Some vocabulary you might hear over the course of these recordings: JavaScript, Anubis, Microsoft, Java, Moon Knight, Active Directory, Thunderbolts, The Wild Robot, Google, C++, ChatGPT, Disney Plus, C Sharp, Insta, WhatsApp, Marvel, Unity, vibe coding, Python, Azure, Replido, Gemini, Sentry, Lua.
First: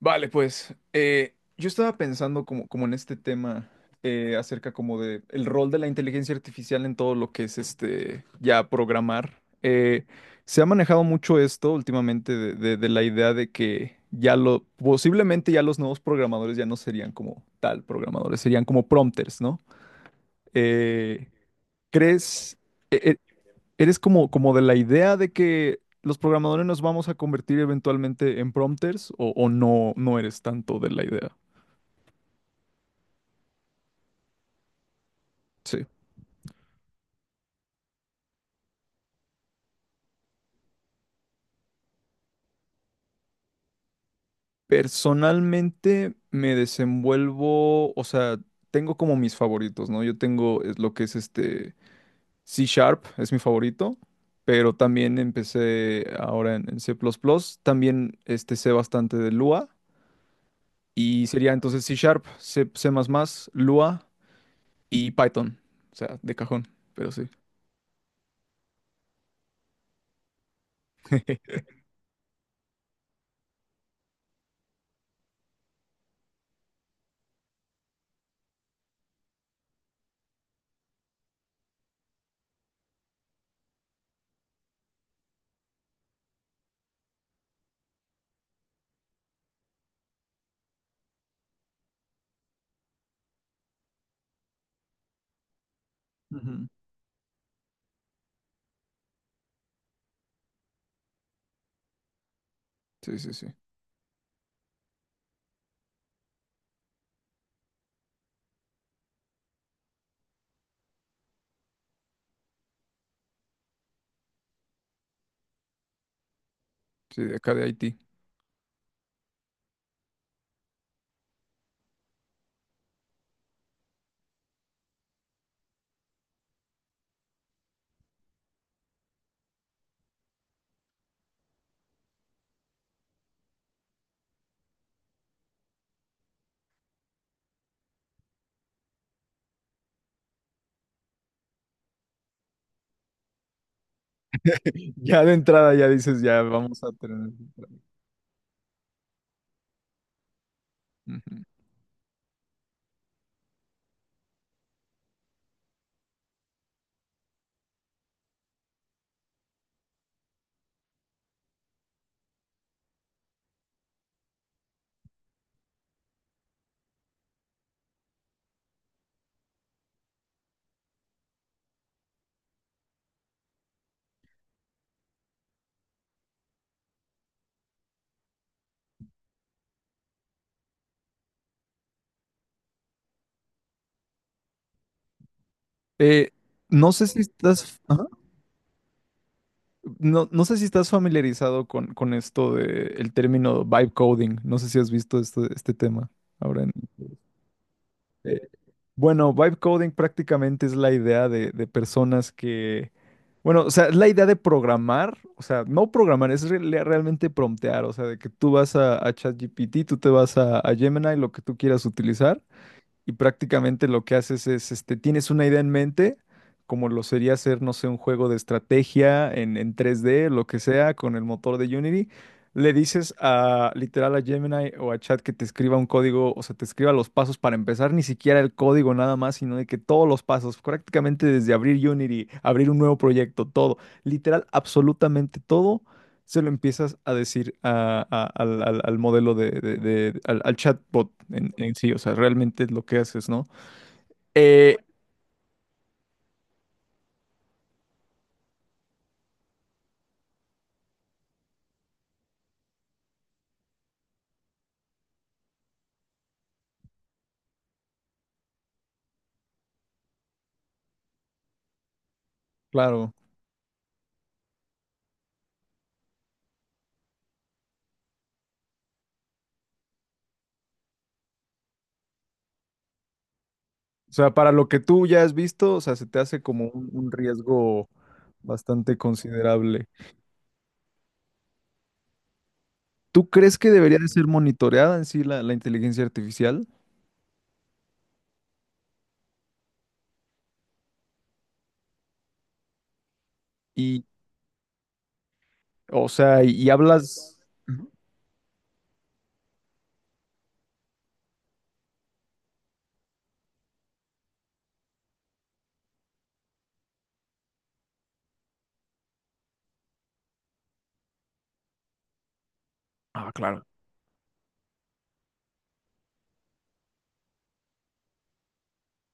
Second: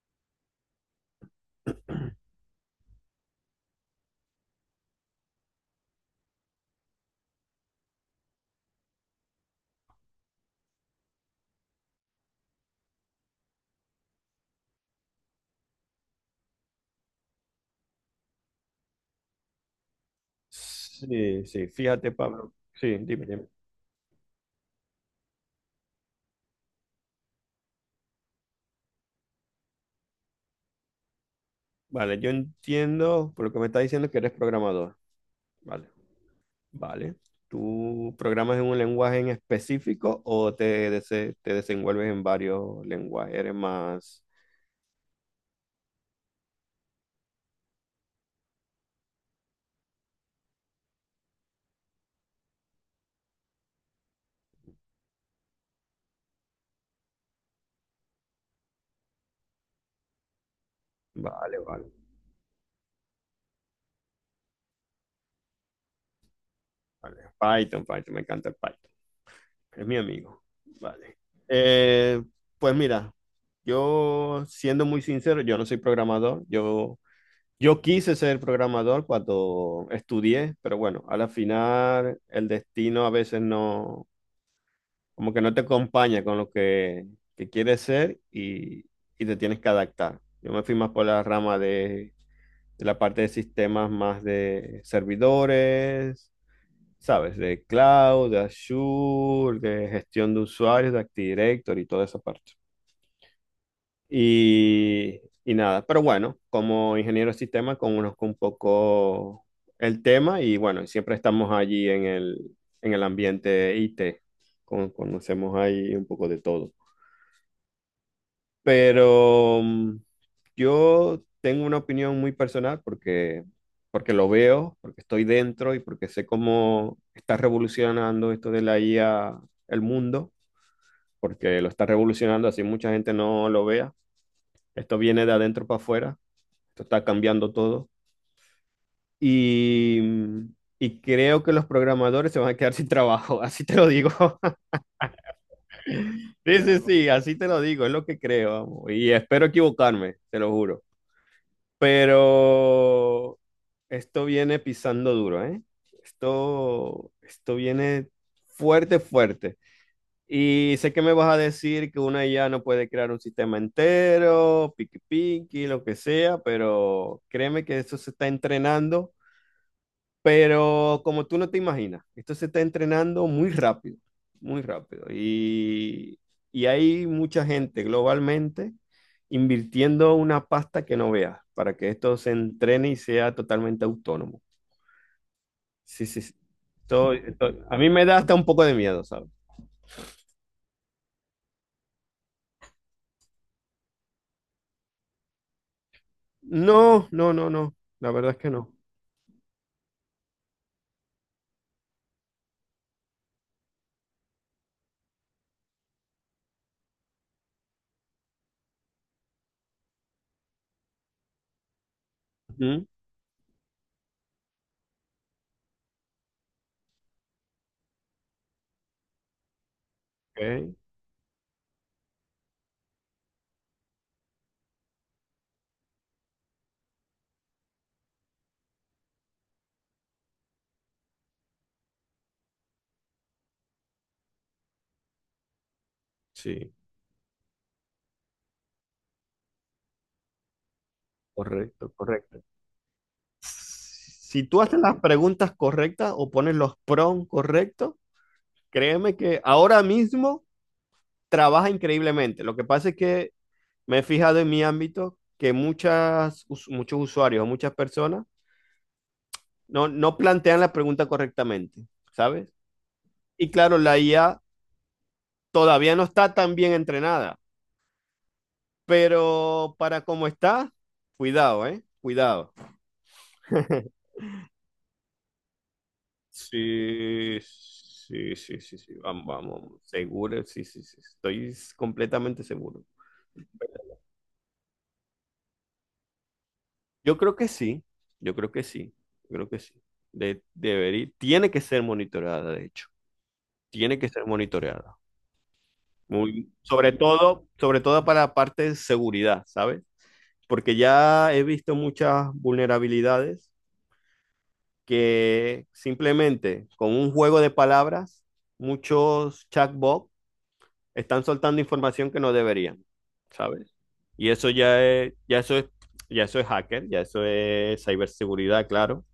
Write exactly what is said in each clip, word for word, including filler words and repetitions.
Vale, pues eh, yo estaba pensando como, como en este tema eh, acerca como de el rol de la inteligencia artificial en todo lo que es este ya programar. Eh, se ha manejado mucho esto últimamente de, de- de la idea de que ya lo posiblemente ya los nuevos programadores ya no serían como tal programadores, serían como prompters, ¿no? Eh, Sí, sí, fíjate, Pablo. ¿Crees? Sí, e, e, dime, dime. ¿Eres como, como de la idea de que los programadores nos vamos a convertir eventualmente en prompters o, o no, no eres tanto de la idea? Vale, yo entiendo por lo que me estás diciendo que eres programador. Sí. Vale, vale. ¿Tú programas en un lenguaje en específico o te, dese- te desenvuelves en varios lenguajes? Eres más... Personalmente me desenvuelvo, o sea, tengo como mis favoritos, ¿no? Yo tengo es lo que es este C Sharp, es mi favorito, pero también empecé ahora en, en C++, también este, sé bastante de Lua y sería Vale, entonces vale, C Sharp, C++, C++, Lua y Python, o sea, de cajón, pero vale. sí. Python, Python, me encanta el Python. Es mi amigo. Vale. Eh, pues mira, yo siendo muy sincero, yo no soy programador. Yo Yo quise ser programador cuando estudié, pero bueno, a la final el destino a veces no, como que no te acompaña con lo que, que quieres ser y, y te tienes que adaptar. Yo me fui más por la rama de, de la parte de sistemas más de servidores, Ujú. ¿sabes? De cloud, de Azure, de gestión de usuarios, de Active Directory y toda esa parte. Sí, sí, sí. Y, y nada, pero bueno, como ingeniero de sistema conozco un poco el tema y bueno, siempre estamos allí en el, en el ambiente I T. Con- conocemos ahí un poco de todo. Sí, de acá de Haití. Pero mm, yo tengo una opinión muy personal porque, porque lo veo, porque estoy dentro y porque sé cómo está revolucionando esto de la I A el mundo, porque lo está revolucionando así mucha gente no lo vea. Esto viene de adentro para afuera. Esto está cambiando todo. Y, mm, y creo que los programadores se van a quedar sin trabajo, así te lo digo. Ya de entrada ya dices, ya Sí, sí, claro, vamos a sí, tener... así te lo digo, es lo que creo, vamos. Y espero equivocarme, te lo juro. Ujú. Pero esto viene pisando duro, ¿eh? Esto, esto viene fuerte, fuerte. Y sé que me vas a decir que una I A no puede crear un sistema entero, piqui piqui, lo que sea, pero créeme que eso se está entrenando. Pero como tú no te imaginas, esto se está entrenando muy rápido, muy rápido. Y, y hay mucha gente globalmente invirtiendo una pasta que no veas para que esto se entrene y sea totalmente autónomo. Sí, sí, Eh, sí. no sé si Estoy- estoy- a estás, mí me ajá. da hasta un poco de miedo, ¿sabes? No, no sé si estás familiarizado con, con esto de el término vibe coding. No sé si has visto este, este tema ahora. en- No, no, no, no. La verdad es eh, que no. bueno, vibe coding prácticamente es la idea de, de personas que, bueno, o sea, es la idea de programar, o sea, no programar, es re- le- realmente promptear, o sea, de que tú vas a, a ChatGPT, tú te vas a, a Gemini, lo que tú quieras utilizar. Ujú. Y prácticamente lo que haces es, este, tienes una idea en mente, como lo sería hacer, no sé, un juego de estrategia en, en tres d lo que Ok. sea, con el motor de Unity. Le dices a literal a Gemini o a Chat que te escriba un código, o sea, te escriba los pasos para empezar, ni siquiera el código nada más, sino de que todos los pasos, prácticamente desde abrir Unity, abrir un nuevo proyecto, todo, literal, absolutamente todo se lo Sí, empiezas a decir a- a- al, al- al modelo de, de- de- al, al chatbot en, en sí, correcto, o sea, correcto. realmente es lo que haces, ¿no? Si tú Eh, haces las preguntas correctas o pones los prompts correctos, créeme que ahora mismo trabaja increíblemente. Lo que pasa es que me he fijado en mi ámbito que muchas, us- muchos usuarios o muchas personas no, no plantean la pregunta correctamente, ¿sabes? claro, Y claro, la I A todavía no está tan bien entrenada, pero para cómo está, cuidado, ¿eh? Cuidado. o sea, para lo que tú ya has visto, o sea, se te hace como un, un Sí, riesgo sí, sí, sí, sí, bastante vamos, vamos, considerable. seguro, sí, sí, sí, estoy completamente seguro. ¿Tú crees que debería de ser monitoreada en sí la, la inteligencia artificial? Yo creo que sí, yo creo que sí, yo creo que sí. De, debería, tiene que ser monitoreada, de hecho, tiene Y, que ser monitoreada. o sea, y, Muy, y sobre hablas... todo, sobre Ujú. todo para la parte de seguridad, ¿sabes? Porque ya he visto muchas vulnerabilidades que simplemente con un juego de palabras, muchos chatbots están soltando información que no deberían, Ah, claro, ¿sabes? Y eso ya es, ya eso es, ya eso es hacker, ya eso es ciberseguridad, claro.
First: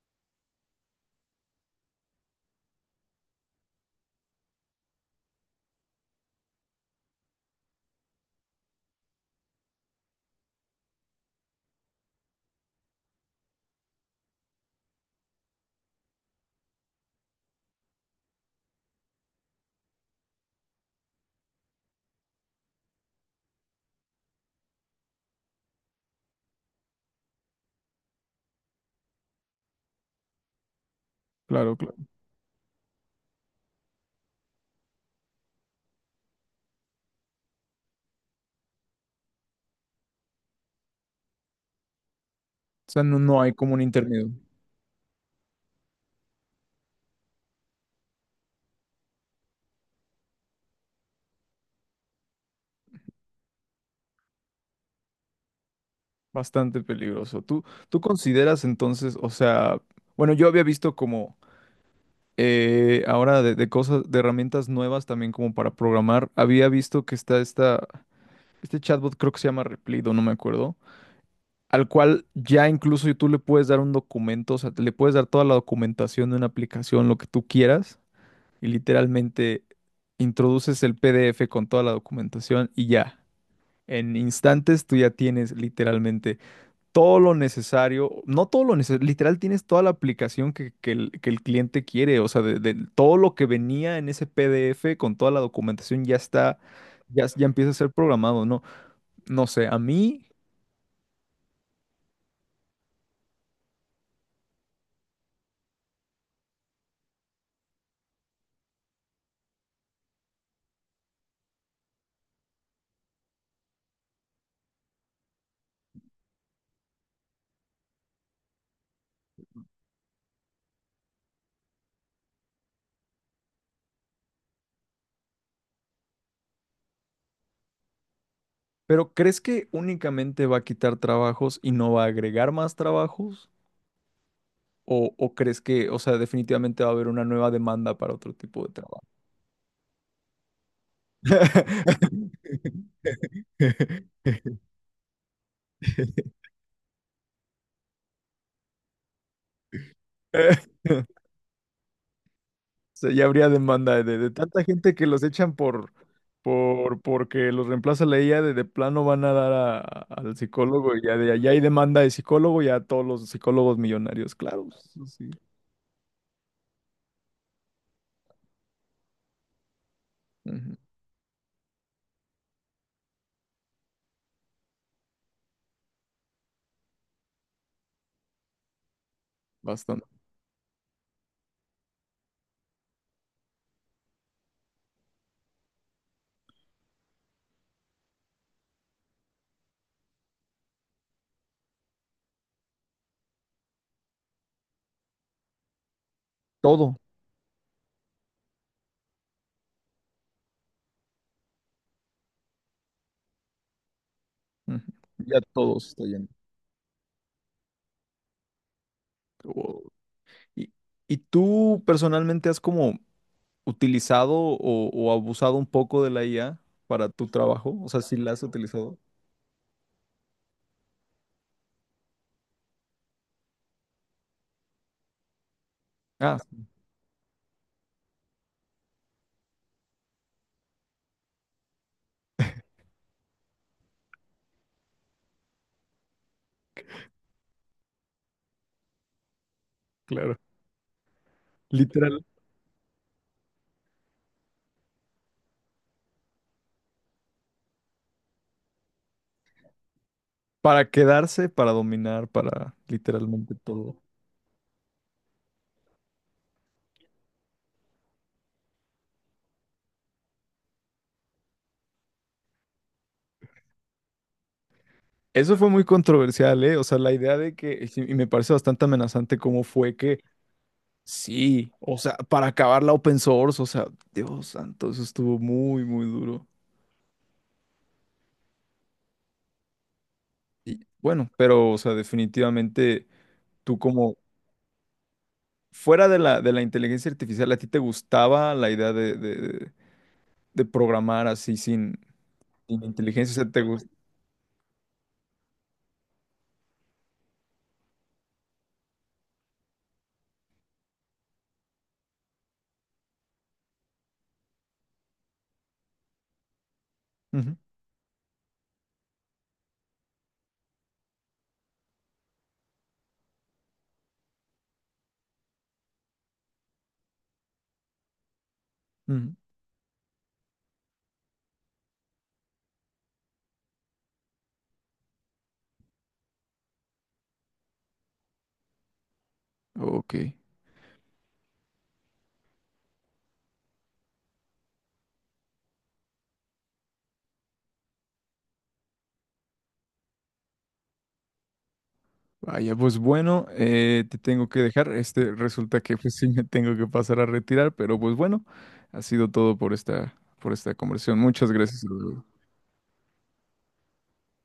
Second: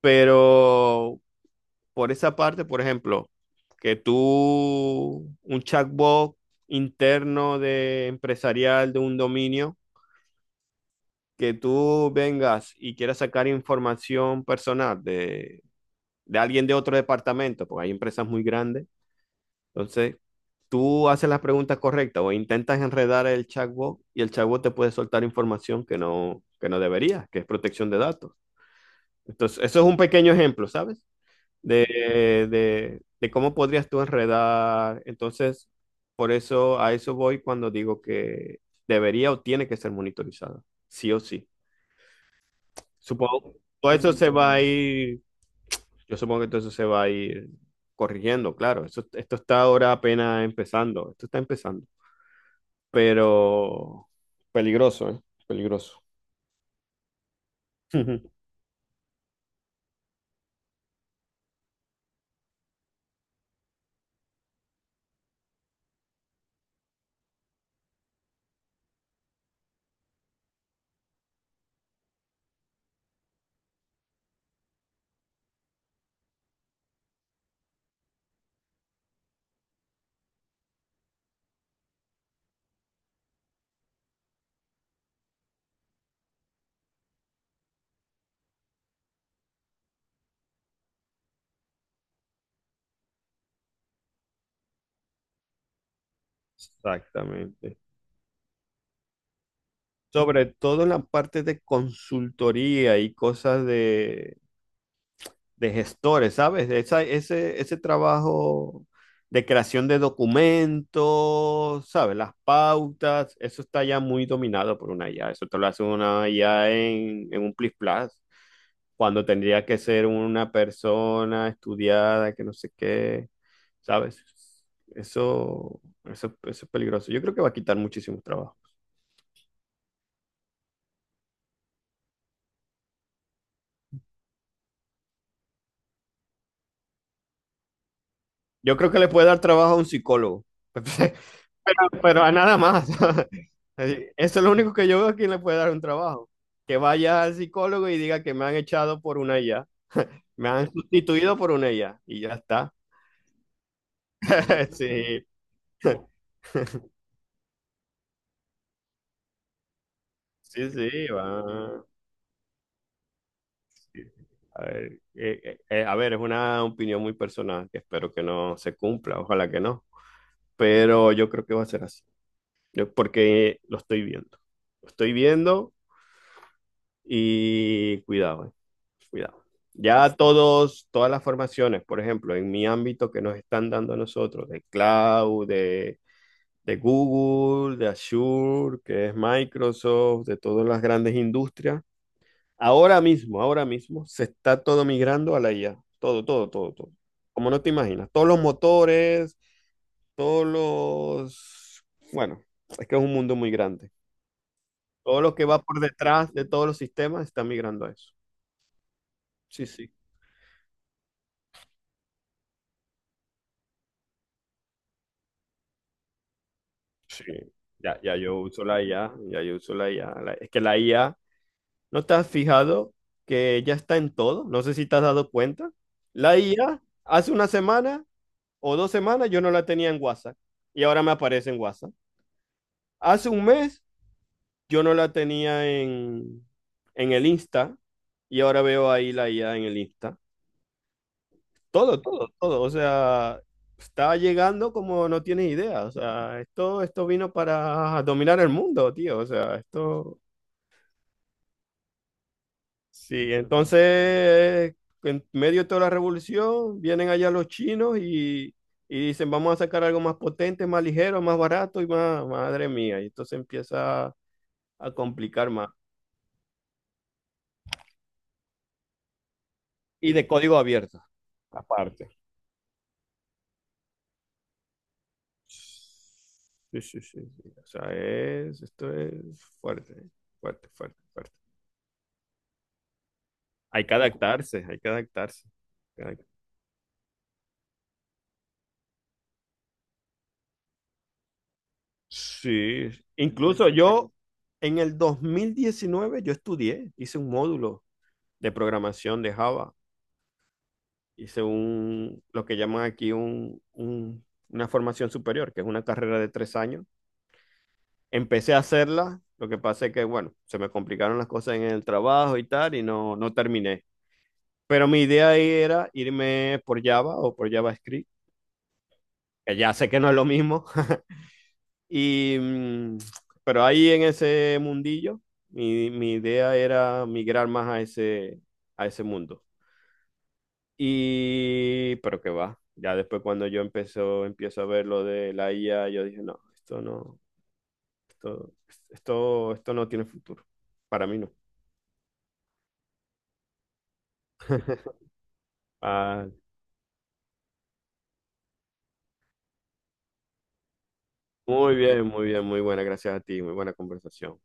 Pero por esa parte, por ejemplo, que tú, un chatbot interno de empresarial de un dominio, que tú vengas y quieras sacar información personal de, de alguien de otro departamento, porque hay empresas muy grandes, entonces tú haces las preguntas correctas o intentas enredar el chatbot y el chatbot te puede soltar información que no, que no debería, que es protección de datos. Entonces, eso es un pequeño ejemplo, ¿sabes? claro, De, claro. de- de cómo podrías tú enredar. Entonces, por eso a eso voy cuando digo que debería o tiene que ser monitorizada, sí o sí. O sea, no, no hay Supongo, como un todo eso intermedio. se va a ir, yo supongo que todo eso se va a ir corrigiendo, claro. Eso esto está ahora apenas empezando, esto está empezando, pero peligroso, ¿eh? Peligroso. Bastante peligroso. ¿Tú, tú consideras entonces, o sea, bueno, yo había visto como Eh, ahora de, de cosas, de herramientas nuevas también como para programar, había visto que está esta, este chatbot creo que se llama Replido, no no me acuerdo, al cual ya incluso tú le puedes dar un documento, o sea, le puedes dar toda la documentación de una aplicación, lo que tú quieras, y literalmente introduces el PDF con toda la documentación y ya, en instantes tú ya tienes literalmente todo lo necesario, no todo lo necesario, literal tienes toda la aplicación que, que el, que el cliente quiere, o sea, de, de todo lo que venía en ese PDF con toda la documentación ya está, ya, ya empieza a Exactamente. ser programado, ¿no? No sé, a mí, Sobre todo en la parte de consultoría y cosas de, de gestores, ¿sabes? Esa- ese, ese trabajo de creación de documentos, ¿sabes? Las pautas, eso está ya muy dominado por una I A. Eso te lo hace una I A en, en un plis plas, cuando tendría que ser una persona estudiada, que no sé qué, ¿sabes? Eso, eso, eso es peligroso. Yo creo que va a quitar muchísimo trabajo. pero ¿crees que únicamente va a quitar trabajos y no va a agregar más trabajos? ¿O, o crees que, o sea, definitivamente va a haber una nueva demanda para otro tipo de Yo creo que trabajo? le puede dar trabajo a un psicólogo. Pero a nada más. Así, eso es lo único que yo veo a quien le puede dar un trabajo. Que vaya al psicólogo y diga que me han echado por una I A. Me han sustituido por una I A. Y ya está. sea, ya habría demanda de, de tanta gente que los echan por, por, porque los reemplaza la I A, de, de plano van a dar a- a- al Sí, sí, psicólogo y sí, ya va. de allá hay demanda de psicólogo, ya todos los psicólogos Sí. millonarios, A claro, ver, eso sí, eh, eh, eh, a ver, es una opinión muy personal que espero que no se cumpla. Ojalá que no. ujú, Pero yo creo que va a ser así. Yo- porque lo estoy viendo. Lo estoy viendo. Y cuidado, eh, cuidado. bastante? Ya todos, todas las formaciones, por ejemplo, en mi ámbito que nos están dando a nosotros, de cloud, de, de Google, de Azure, que es Microsoft, de todas las grandes industrias, ahora mismo, ahora mismo, se está todo migrando a la I A. Todo, todo, todo, todo. Todo, Como no te imaginas, todos los motores, todos los... Bueno, es que es un mundo muy grande. ujú, Todo lo ya que va por todos está yendo. detrás de todos los sistemas está migrando a eso. Sí, sí. Wow. ¿Y, y tú personalmente has como utilizado o, o abusado un poco de la I A para Sí, tu trabajo? O ya, sea, ya ¿si la yo has uso la utilizado? I A, ya yo uso la I A. La- es que la I A, ¿no te has fijado que ya está en todo? No sé si te has dado cuenta. Ah, La sí, I A, hace una semana o dos semanas yo no la tenía en WhatsApp y ahora me aparece en WhatsApp. Hace un mes yo no la tenía en, en el Insta y ahora veo ahí la I A en el Insta. claro. Todo, todo, todo. O sea, está llegando como no tienes idea. O sea, esto, esto vino para dominar el mundo, tío. O sea, esto... Para quedarse, para dominar, para Sí, literalmente todo. entonces, en medio de toda la revolución, vienen allá los chinos y, y dicen, vamos a sacar algo más potente, más ligero, más barato y más, madre mía. Y entonces empieza a complicar Eso fue más. muy controversial, ¿eh? O sea, la idea de que, y sí, y me parece bastante amenazante cómo fue Y que, de código abierto, sí, o aparte. sea, para acabar la open source, o sea, Dios santo, eso estuvo muy, muy duro. Sí, sí, sí, sí. O sea, es, esto es fuerte, fuerte, Y fuerte, bueno, fuerte. pero, o sea, definitivamente tú Hay que como, adaptarse, hay que adaptarse. Hay fuera de que adapt- la, de la inteligencia artificial, ¿a ti te gustaba la idea de, de, de programar así sin, sin Sí, inteligencia? O sea, te incluso gusta. yo en el dos mil diecinueve yo estudié, hice un módulo de programación de Java. Hice un, lo que llaman aquí un, un- una formación superior, que es una carrera de tres años. Empecé a hacerla, lo que pasa es que, bueno, se me complicaron las cosas en el trabajo y tal, y no, no terminé. Pero mi idea ahí era irme por Java o por JavaScript, que ya sé que no es lo mismo. Y, mm, pero ahí en ese mundillo, mi, mi idea era migrar más a ese, a ese mundo. Ok. Y, pero que va. Ya después cuando yo empezó, empiezo a ver lo de la I A, yo dije, no, esto no, esto, esto, esto no tiene futuro. Para mí no. Vaya, pues bueno, eh, te tengo que dejar. Este resulta que pues sí Vale. me tengo que pasar a retirar, pero pues bueno, ha sido todo por esta, por esta conversación. Muchas Muy gracias. bien, muy bien, muy buena. Gracias a ti, muy buena conversación.